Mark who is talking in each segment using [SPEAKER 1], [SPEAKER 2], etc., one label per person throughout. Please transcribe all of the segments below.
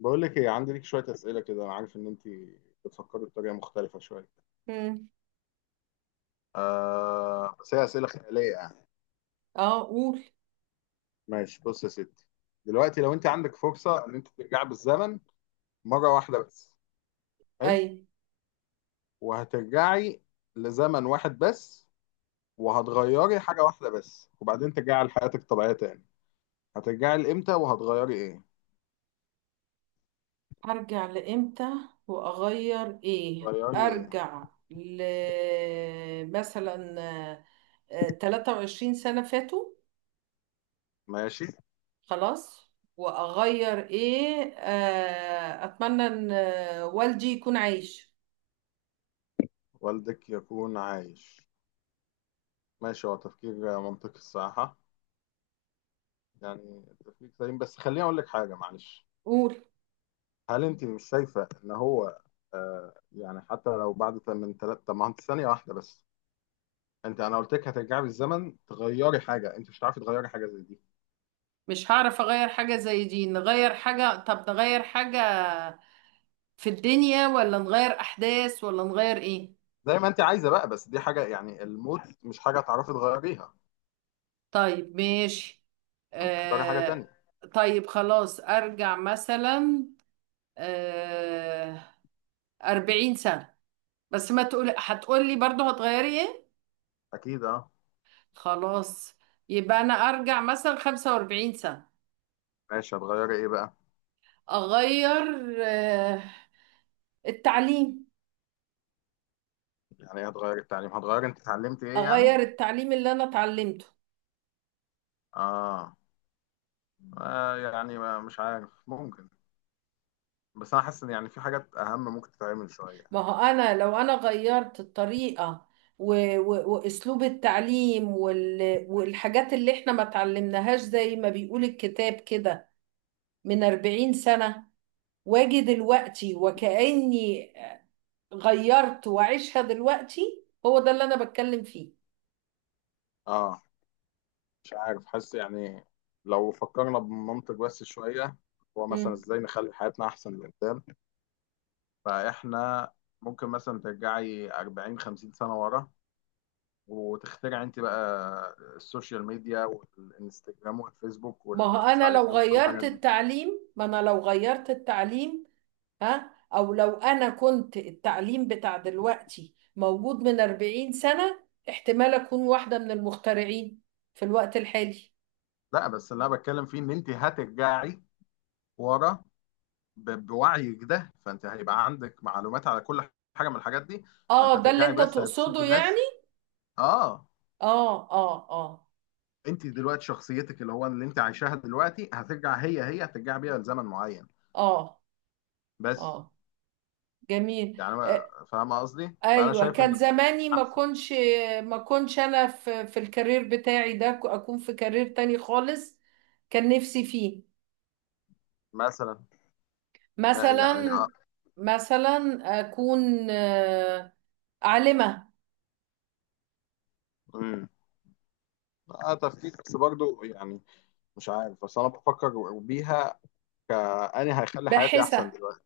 [SPEAKER 1] بقول لك ايه، عندي ليك شويه اسئله كده. انا عارف ان انت بتفكري بطريقه مختلفه شويه.
[SPEAKER 2] مم.
[SPEAKER 1] آه بس هي اسئله خياليه يعني.
[SPEAKER 2] اه، قول.
[SPEAKER 1] ماشي، بص يا ستي، دلوقتي لو انت عندك فرصه ان انت ترجعي بالزمن مره واحده بس.
[SPEAKER 2] اي.
[SPEAKER 1] حلو، وهترجعي لزمن واحد بس، وهتغيري حاجه واحده بس وبعدين ترجعي لحياتك الطبيعيه تاني. هترجعي لامتى وهتغيري ايه؟
[SPEAKER 2] ارجع لامتى واغير ايه؟
[SPEAKER 1] غيري ايه؟
[SPEAKER 2] ارجع ل، مثلا، 23 سنة فاتوا.
[SPEAKER 1] ماشي.
[SPEAKER 2] خلاص. واغير ايه؟ اتمنى ان والدي يكون عايش.
[SPEAKER 1] والدك يكون عايش؟ ماشي، هو تفكير منطقي الصراحه. يعني التفكير سليم بس خليني اقول لك حاجه، معلش.
[SPEAKER 2] قول.
[SPEAKER 1] هل انت مش شايفه ان هو آه يعني حتى لو بعد من ثلاث، طب ما انت ثانيه واحده بس. انت، انا قلت لك هترجعي بالزمن تغيري حاجه، انت مش هتعرفي تغيري حاجه زي دي.
[SPEAKER 2] مش هعرف اغير حاجة زي دي. نغير حاجة؟ طب نغير حاجة في الدنيا، ولا نغير احداث، ولا نغير ايه؟
[SPEAKER 1] زي ما انت عايزه بقى، بس دي حاجه يعني الموت مش حاجه تعرفي تغيريها.
[SPEAKER 2] طيب، ماشي.
[SPEAKER 1] انت اختاري حاجه
[SPEAKER 2] آه.
[SPEAKER 1] تانية.
[SPEAKER 2] طيب، خلاص، ارجع مثلا آه أربعين سنة. بس ما تقول، هتقول لي برضو هتغيري ايه.
[SPEAKER 1] اكيد اه.
[SPEAKER 2] خلاص، يبقى انا ارجع مثلا خمسة واربعين سنة.
[SPEAKER 1] ماشي، هتغيري ايه بقى؟
[SPEAKER 2] اغير التعليم.
[SPEAKER 1] يعني ايه هتغيري التعليم؟ هتغيري انت اتعلمتي ايه يعني؟
[SPEAKER 2] اغير التعليم اللي انا اتعلمته.
[SPEAKER 1] اه، آه يعني ما مش عارف، ممكن. بس انا حاسس ان يعني في حاجات اهم ممكن تتعمل شويه.
[SPEAKER 2] ما هو انا لو انا غيرت الطريقة و... واسلوب التعليم والحاجات اللي احنا ما اتعلمناهاش، زي ما بيقول الكتاب كده، من 40 سنة، واجي دلوقتي وكأني غيرت وعيشها دلوقتي. هو ده اللي أنا بتكلم فيه.
[SPEAKER 1] اه مش عارف، حاسس يعني لو فكرنا بمنطق بس شوية، هو مثلا
[SPEAKER 2] مم.
[SPEAKER 1] ازاي نخلي حياتنا أحسن لقدام. فإحنا ممكن مثلا ترجعي 40 50 سنة ورا وتخترعي أنت بقى السوشيال ميديا والإنستجرام والفيسبوك
[SPEAKER 2] ما هو
[SPEAKER 1] والمش
[SPEAKER 2] أنا
[SPEAKER 1] عارف إيه
[SPEAKER 2] لو
[SPEAKER 1] وكل
[SPEAKER 2] غيرت
[SPEAKER 1] الحاجات دي.
[SPEAKER 2] التعليم ما أنا لو غيرت التعليم، ها، أو لو أنا كنت التعليم بتاع دلوقتي موجود من 40 سنة، احتمال أكون واحدة من المخترعين في الوقت الحالي.
[SPEAKER 1] لا، بس اللي أنا بتكلم فيه إن أنت هترجعي ورا بوعيك ده، فأنت هيبقى عندك معلومات على كل حاجة من الحاجات دي. فأنت
[SPEAKER 2] اه، ده اللي
[SPEAKER 1] هترجعي
[SPEAKER 2] انت
[SPEAKER 1] بس هتشوفي
[SPEAKER 2] تقصده
[SPEAKER 1] ناس.
[SPEAKER 2] يعني.
[SPEAKER 1] آه.
[SPEAKER 2] اه، اه، اه،
[SPEAKER 1] انت دلوقتي شخصيتك اللي هو اللي انت عايشاها دلوقتي هترجع هي هي، هترجع بيها لزمن معين
[SPEAKER 2] اه،
[SPEAKER 1] بس.
[SPEAKER 2] اه. جميل.
[SPEAKER 1] يعني فاهمه قصدي؟ فانا
[SPEAKER 2] ايوه،
[SPEAKER 1] شايف ان
[SPEAKER 2] كان زماني
[SPEAKER 1] احسن.
[SPEAKER 2] ما كنتش انا في الكارير بتاعي ده، اكون في كارير تاني خالص. كان نفسي فيه.
[SPEAKER 1] مثلا يعني
[SPEAKER 2] مثلا.
[SPEAKER 1] اه.
[SPEAKER 2] مثلا اكون عالمة
[SPEAKER 1] امم. اه تفكير بس برضو يعني، مش عارف، بس انا بفكر بيها كأني هيخلي حياتي احسن
[SPEAKER 2] باحثة.
[SPEAKER 1] دلوقتي.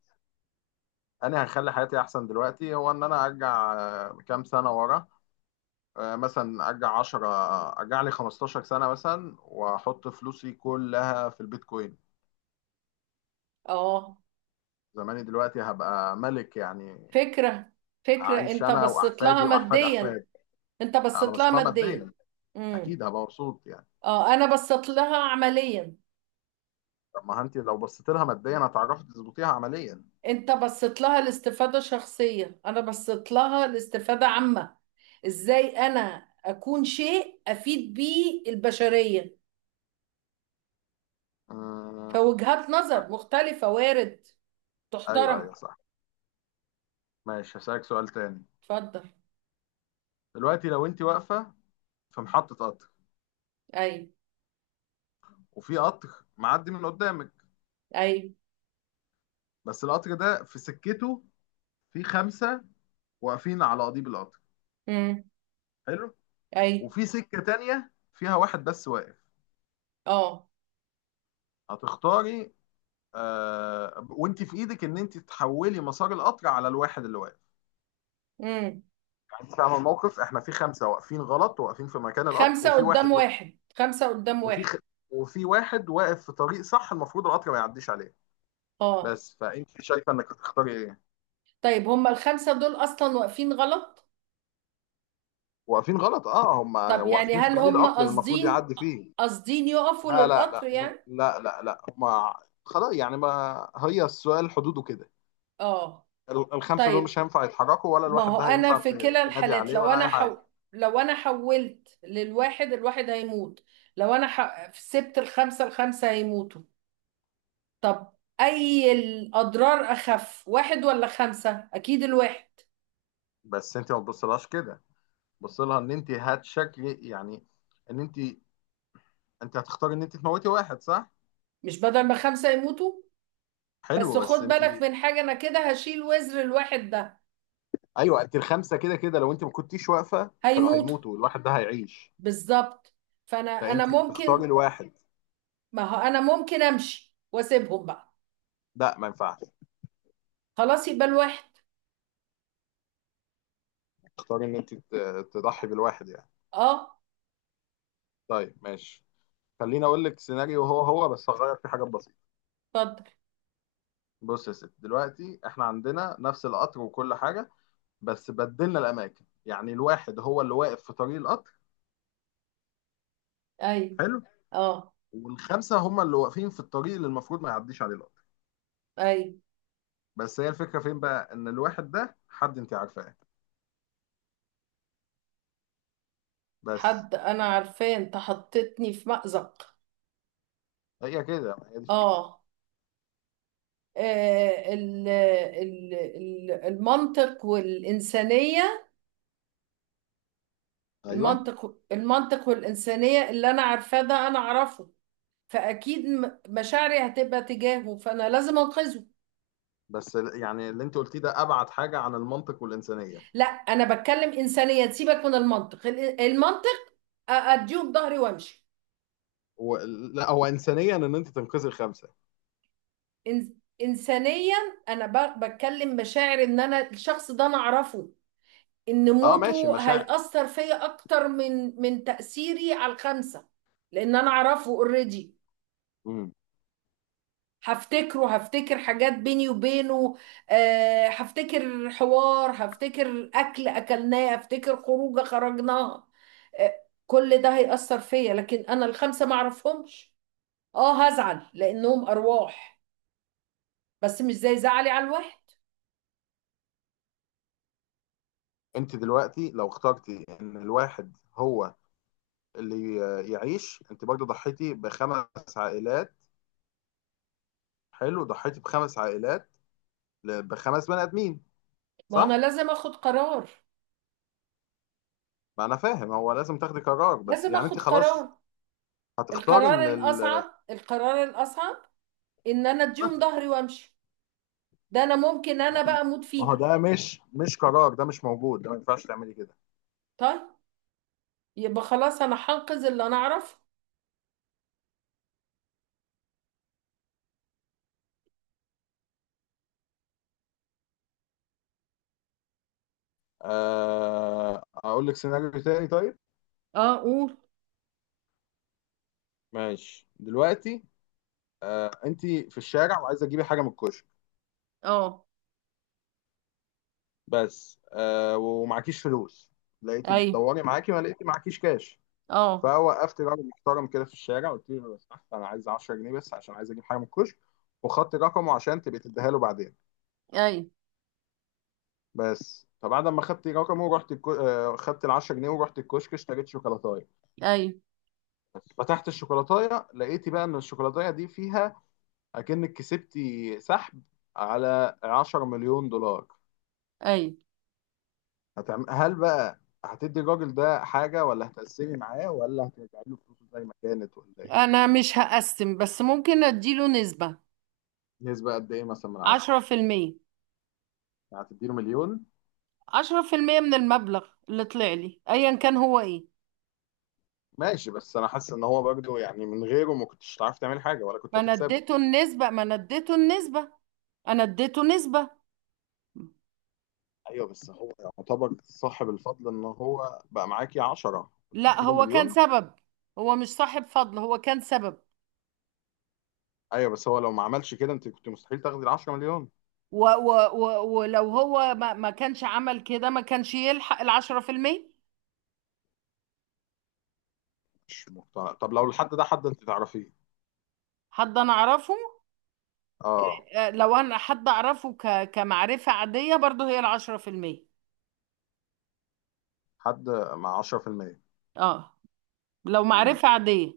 [SPEAKER 1] انا هيخلي حياتي احسن دلوقتي هو ان انا ارجع كام سنه ورا. مثلا ارجع 10، ارجع لي 15 سنه مثلا، واحط فلوسي كلها في البيتكوين.
[SPEAKER 2] اه،
[SPEAKER 1] زماني دلوقتي هبقى ملك يعني.
[SPEAKER 2] فكرة، فكرة.
[SPEAKER 1] هعيش
[SPEAKER 2] انت
[SPEAKER 1] انا
[SPEAKER 2] بصيت لها
[SPEAKER 1] واحفادي واحفاد
[SPEAKER 2] ماديا.
[SPEAKER 1] احفادي.
[SPEAKER 2] انت
[SPEAKER 1] انا
[SPEAKER 2] بصيت لها
[SPEAKER 1] بصيت لها
[SPEAKER 2] ماديا.
[SPEAKER 1] ماديا.
[SPEAKER 2] امم.
[SPEAKER 1] اكيد هبقى مبسوط يعني.
[SPEAKER 2] اه، انا بصيت لها عمليا.
[SPEAKER 1] طب ما انت لو بصيت لها ماديا هتعرفي تظبطيها عمليا.
[SPEAKER 2] انت بصيت لها لاستفادة شخصية، انا بصيت لها لاستفادة عامة. ازاي انا اكون شيء افيد بيه البشرية؟
[SPEAKER 1] أمم،
[SPEAKER 2] فوجهات نظر مختلفة، وارد،
[SPEAKER 1] ايوه ايوه
[SPEAKER 2] تحترم.
[SPEAKER 1] صح. ماشي، هسألك سؤال تاني.
[SPEAKER 2] اتفضل.
[SPEAKER 1] دلوقتي لو انت واقفه في محطه قطر،
[SPEAKER 2] اي.
[SPEAKER 1] وفي قطر معدي من قدامك،
[SPEAKER 2] اي.
[SPEAKER 1] بس القطر ده في سكته، في خمسه واقفين على قضيب القطر.
[SPEAKER 2] امم.
[SPEAKER 1] حلو.
[SPEAKER 2] اي.
[SPEAKER 1] وفي سكه تانيه فيها واحد بس واقف.
[SPEAKER 2] اه.
[SPEAKER 1] هتختاري وانت في ايدك ان انت تحولي مسار القطر على الواحد اللي واقف.
[SPEAKER 2] امم.
[SPEAKER 1] انت فاهمه الموقف؟ احنا في خمسه واقفين غلط، واقفين في مكان القطر،
[SPEAKER 2] خمسة
[SPEAKER 1] وفي
[SPEAKER 2] قدام
[SPEAKER 1] واحد واقف.
[SPEAKER 2] واحد، خمسة قدام
[SPEAKER 1] وفي
[SPEAKER 2] واحد.
[SPEAKER 1] خ... وفي واحد واقف في طريق صح المفروض القطر ما يعديش عليه.
[SPEAKER 2] اه.
[SPEAKER 1] بس فانت شايفه انك هتختاري ايه؟
[SPEAKER 2] طيب، هما الخمسة دول اصلا واقفين غلط.
[SPEAKER 1] واقفين غلط، اه، هم
[SPEAKER 2] طب يعني،
[SPEAKER 1] واقفين في
[SPEAKER 2] هل
[SPEAKER 1] طريق
[SPEAKER 2] هما
[SPEAKER 1] القطر اللي المفروض
[SPEAKER 2] قاصدين،
[SPEAKER 1] يعدي فيه.
[SPEAKER 2] يقفوا
[SPEAKER 1] لا لا
[SPEAKER 2] للقطر
[SPEAKER 1] لا
[SPEAKER 2] يعني.
[SPEAKER 1] لا لا لا، هم خلاص يعني ما، هي السؤال حدوده كده.
[SPEAKER 2] اه.
[SPEAKER 1] الخمسه دول
[SPEAKER 2] طيب،
[SPEAKER 1] مش هينفع يتحركوا، ولا
[SPEAKER 2] ما
[SPEAKER 1] الواحد
[SPEAKER 2] هو
[SPEAKER 1] ده
[SPEAKER 2] انا
[SPEAKER 1] هينفع
[SPEAKER 2] في كلا
[SPEAKER 1] تنادي
[SPEAKER 2] الحالات،
[SPEAKER 1] عليه، ولا اي حاجه.
[SPEAKER 2] لو انا حولت للواحد، الواحد هيموت. لو انا سبت الخمسة، الخمسة هيموتوا. طب، اي الاضرار اخف؟ واحد ولا خمسة؟ اكيد الواحد.
[SPEAKER 1] بس انت ما تبصلهاش كده. بص لها ان انت هتشكلي يعني، ان انت، انت هتختاري ان انت تموتي واحد، صح؟
[SPEAKER 2] مش بدل ما خمسة يموتوا. بس
[SPEAKER 1] حلو،
[SPEAKER 2] خد
[SPEAKER 1] بس انت.
[SPEAKER 2] بالك من حاجة، انا كده هشيل وزر الواحد ده.
[SPEAKER 1] ايوه، انت الخمسه كده كده لو انت ما كنتيش واقفه كانوا
[SPEAKER 2] هيموتوا.
[SPEAKER 1] هيموتوا، الواحد ده هيعيش.
[SPEAKER 2] بالظبط. فانا
[SPEAKER 1] فانت هتختاري
[SPEAKER 2] ممكن.
[SPEAKER 1] الواحد.
[SPEAKER 2] ما هو انا ممكن امشي واسيبهم بقى.
[SPEAKER 1] لا ما ينفعش
[SPEAKER 2] خلاص، يبقى الواحد.
[SPEAKER 1] تختاري ان انت تضحي بالواحد يعني.
[SPEAKER 2] اه.
[SPEAKER 1] طيب ماشي، خليني اقول لك سيناريو هو هو بس هغير فيه حاجات بسيطه.
[SPEAKER 2] اتفضل.
[SPEAKER 1] بص يا ست، دلوقتي احنا عندنا نفس القطر وكل حاجه، بس بدلنا الاماكن. يعني الواحد هو اللي واقف في طريق القطر.
[SPEAKER 2] اي.
[SPEAKER 1] حلو.
[SPEAKER 2] اه.
[SPEAKER 1] والخمسه هم اللي واقفين في الطريق اللي المفروض ما يعديش عليه القطر.
[SPEAKER 2] اي.
[SPEAKER 1] بس هي الفكره فين بقى؟ ان الواحد ده حد انت عارفاه بس.
[SPEAKER 2] حد انا عارفاه، انت حطيتني في مأزق.
[SPEAKER 1] هي كده، هي دي الفكرة.
[SPEAKER 2] اه. المنطق والإنسانية.
[SPEAKER 1] ايوه.
[SPEAKER 2] المنطق والإنسانية، اللي أنا عارفاه ده أنا أعرفه، فأكيد مشاعري هتبقى تجاهه، فأنا لازم أنقذه.
[SPEAKER 1] بس يعني اللي انت قلتيه ده ابعد حاجه عن المنطق والانسانيه.
[SPEAKER 2] لا، أنا بتكلم إنسانية، سيبك من المنطق. المنطق، أديه بظهري وأمشي.
[SPEAKER 1] و... لا، هو انسانيا ان انت تنقذي الخمسه.
[SPEAKER 2] إن- إنسانيا، أنا بتكلم مشاعر، إن أنا الشخص ده أنا أعرفه. ان
[SPEAKER 1] اه ماشي،
[SPEAKER 2] موته
[SPEAKER 1] مشاعر.
[SPEAKER 2] هيأثر فيا اكتر من تأثيري على الخمسة. لان انا اعرفه اوريدي.
[SPEAKER 1] امم.
[SPEAKER 2] هفتكر حاجات بيني وبينه. هفتكر حوار، هفتكر اكل اكلناه، هفتكر خروجه خرجناها. آه، كل ده هيأثر فيا، لكن انا الخمسة ما اعرفهمش. اه، هزعل لانهم ارواح، بس مش زي زعلي على الواحد.
[SPEAKER 1] انت دلوقتي لو اخترتي ان الواحد هو اللي يعيش، انت برضه ضحيتي بخمس عائلات. حلو، ضحيتي بخمس عائلات، بخمس بني ادمين،
[SPEAKER 2] ما هو انا
[SPEAKER 1] صح؟
[SPEAKER 2] لازم اخد قرار.
[SPEAKER 1] ما انا فاهم هو لازم تاخدي قرار، بس
[SPEAKER 2] لازم
[SPEAKER 1] يعني انت
[SPEAKER 2] اخد
[SPEAKER 1] خلاص
[SPEAKER 2] قرار.
[SPEAKER 1] هتختاري
[SPEAKER 2] القرار
[SPEAKER 1] ان
[SPEAKER 2] الاصعب. القرار الاصعب ان انا اديهم ظهري وامشي، ده انا ممكن انا بقى اموت
[SPEAKER 1] ما هو
[SPEAKER 2] فيها.
[SPEAKER 1] ده مش مش قرار، ده مش موجود، ده ما ينفعش تعملي كده.
[SPEAKER 2] طيب، يبقى خلاص، انا هنقذ اللي انا اعرفه.
[SPEAKER 1] اقول لك سيناريو تاني طيب.
[SPEAKER 2] اه، قول.
[SPEAKER 1] ماشي دلوقتي، انت في الشارع وعايزه تجيبي حاجه من الكشك،
[SPEAKER 2] اه.
[SPEAKER 1] بس ومعكيش فلوس. لقيتي
[SPEAKER 2] اي.
[SPEAKER 1] بتدوري معاكي، ما لقيتي معكيش كاش.
[SPEAKER 2] اه.
[SPEAKER 1] فوقفت راجل محترم كده في الشارع، قلت له لو سمحت انا عايز 10 جنيه بس عشان عايز اجيب حاجه من الكشك، وخدت رقمه عشان تبقي تديها له بعدين.
[SPEAKER 2] اي.
[SPEAKER 1] بس فبعد ما خدت رقمه ورحت آه، خدت ال 10 جنيه ورحت الكشك، اشتريت شوكولاتايه.
[SPEAKER 2] اي.
[SPEAKER 1] فتحت الشوكولاتايه لقيتي بقى ان الشوكولاتايه دي فيها، اكنك كسبتي سحب على 10 مليون دولار.
[SPEAKER 2] اي.
[SPEAKER 1] هل بقى هتدي الراجل ده حاجه، ولا هتقسمي معاه، ولا هترجعي له فلوسه زي ما كانت، ولا ايه؟
[SPEAKER 2] انا مش هقسم، بس ممكن اديله نسبة.
[SPEAKER 1] نسبه قد ايه مثلا من 10؟
[SPEAKER 2] عشرة في المية.
[SPEAKER 1] يعني هتدي له مليون.
[SPEAKER 2] عشرة في المية من المبلغ اللي طلع لي، ايا كان هو ايه.
[SPEAKER 1] ماشي، بس انا حاسس ان هو برضه يعني من غيره ما كنتش هتعرفي تعملي حاجه ولا كنت
[SPEAKER 2] ما انا
[SPEAKER 1] هتكسبي.
[SPEAKER 2] اديته النسبة. ما انا اديته النسبة. انا اديته نسبة.
[SPEAKER 1] ايوه بس هو يعتبر صاحب الفضل ان هو بقى معاكي 10.
[SPEAKER 2] لا،
[SPEAKER 1] اديله
[SPEAKER 2] هو كان
[SPEAKER 1] مليون.
[SPEAKER 2] سبب. هو مش صاحب فضل، هو كان سبب.
[SPEAKER 1] ايوه بس هو لو ما عملش كده انت كنت مستحيل تاخدي ال 10 مليون.
[SPEAKER 2] و و و ولو هو ما كانش عمل كده، ما كانش يلحق العشرة في المية.
[SPEAKER 1] مش مقتنع. طب لو الحد ده حد انت تعرفيه؟
[SPEAKER 2] حد أنا أعرفه.
[SPEAKER 1] اه.
[SPEAKER 2] لو أنا حد أعرفه كمعرفة عادية، برضه هي العشرة في المية.
[SPEAKER 1] حد مع 10%؟
[SPEAKER 2] اه. لو
[SPEAKER 1] امم.
[SPEAKER 2] معرفة عادية.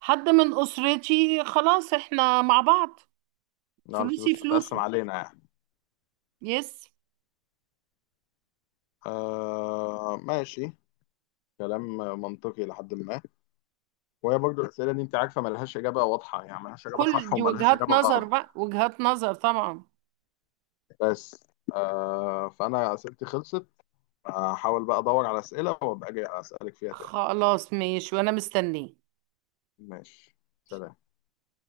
[SPEAKER 2] حد من أسرتي، خلاص، احنا مع بعض.
[SPEAKER 1] لا الفلوس
[SPEAKER 2] فلوسي
[SPEAKER 1] تتقسم
[SPEAKER 2] فلوسه.
[SPEAKER 1] علينا يعني.
[SPEAKER 2] يس.
[SPEAKER 1] آه ماشي، كلام منطقي لحد ما. وهي برضه الاسئله دي انت عارفه ملهاش اجابه واضحه، يعني ملهاش اجابه
[SPEAKER 2] كل
[SPEAKER 1] صح
[SPEAKER 2] دي
[SPEAKER 1] وملهاش
[SPEAKER 2] وجهات
[SPEAKER 1] اجابه غلط.
[SPEAKER 2] نظر بقى، وجهات نظر طبعا.
[SPEAKER 1] بس آه، فانا اسئلتي خلصت. هحاول بقى ادور على اسئله وابقى اجي اسالك فيها تاني.
[SPEAKER 2] خلاص، ماشي، وأنا مستنيه.
[SPEAKER 1] ماشي، سلام.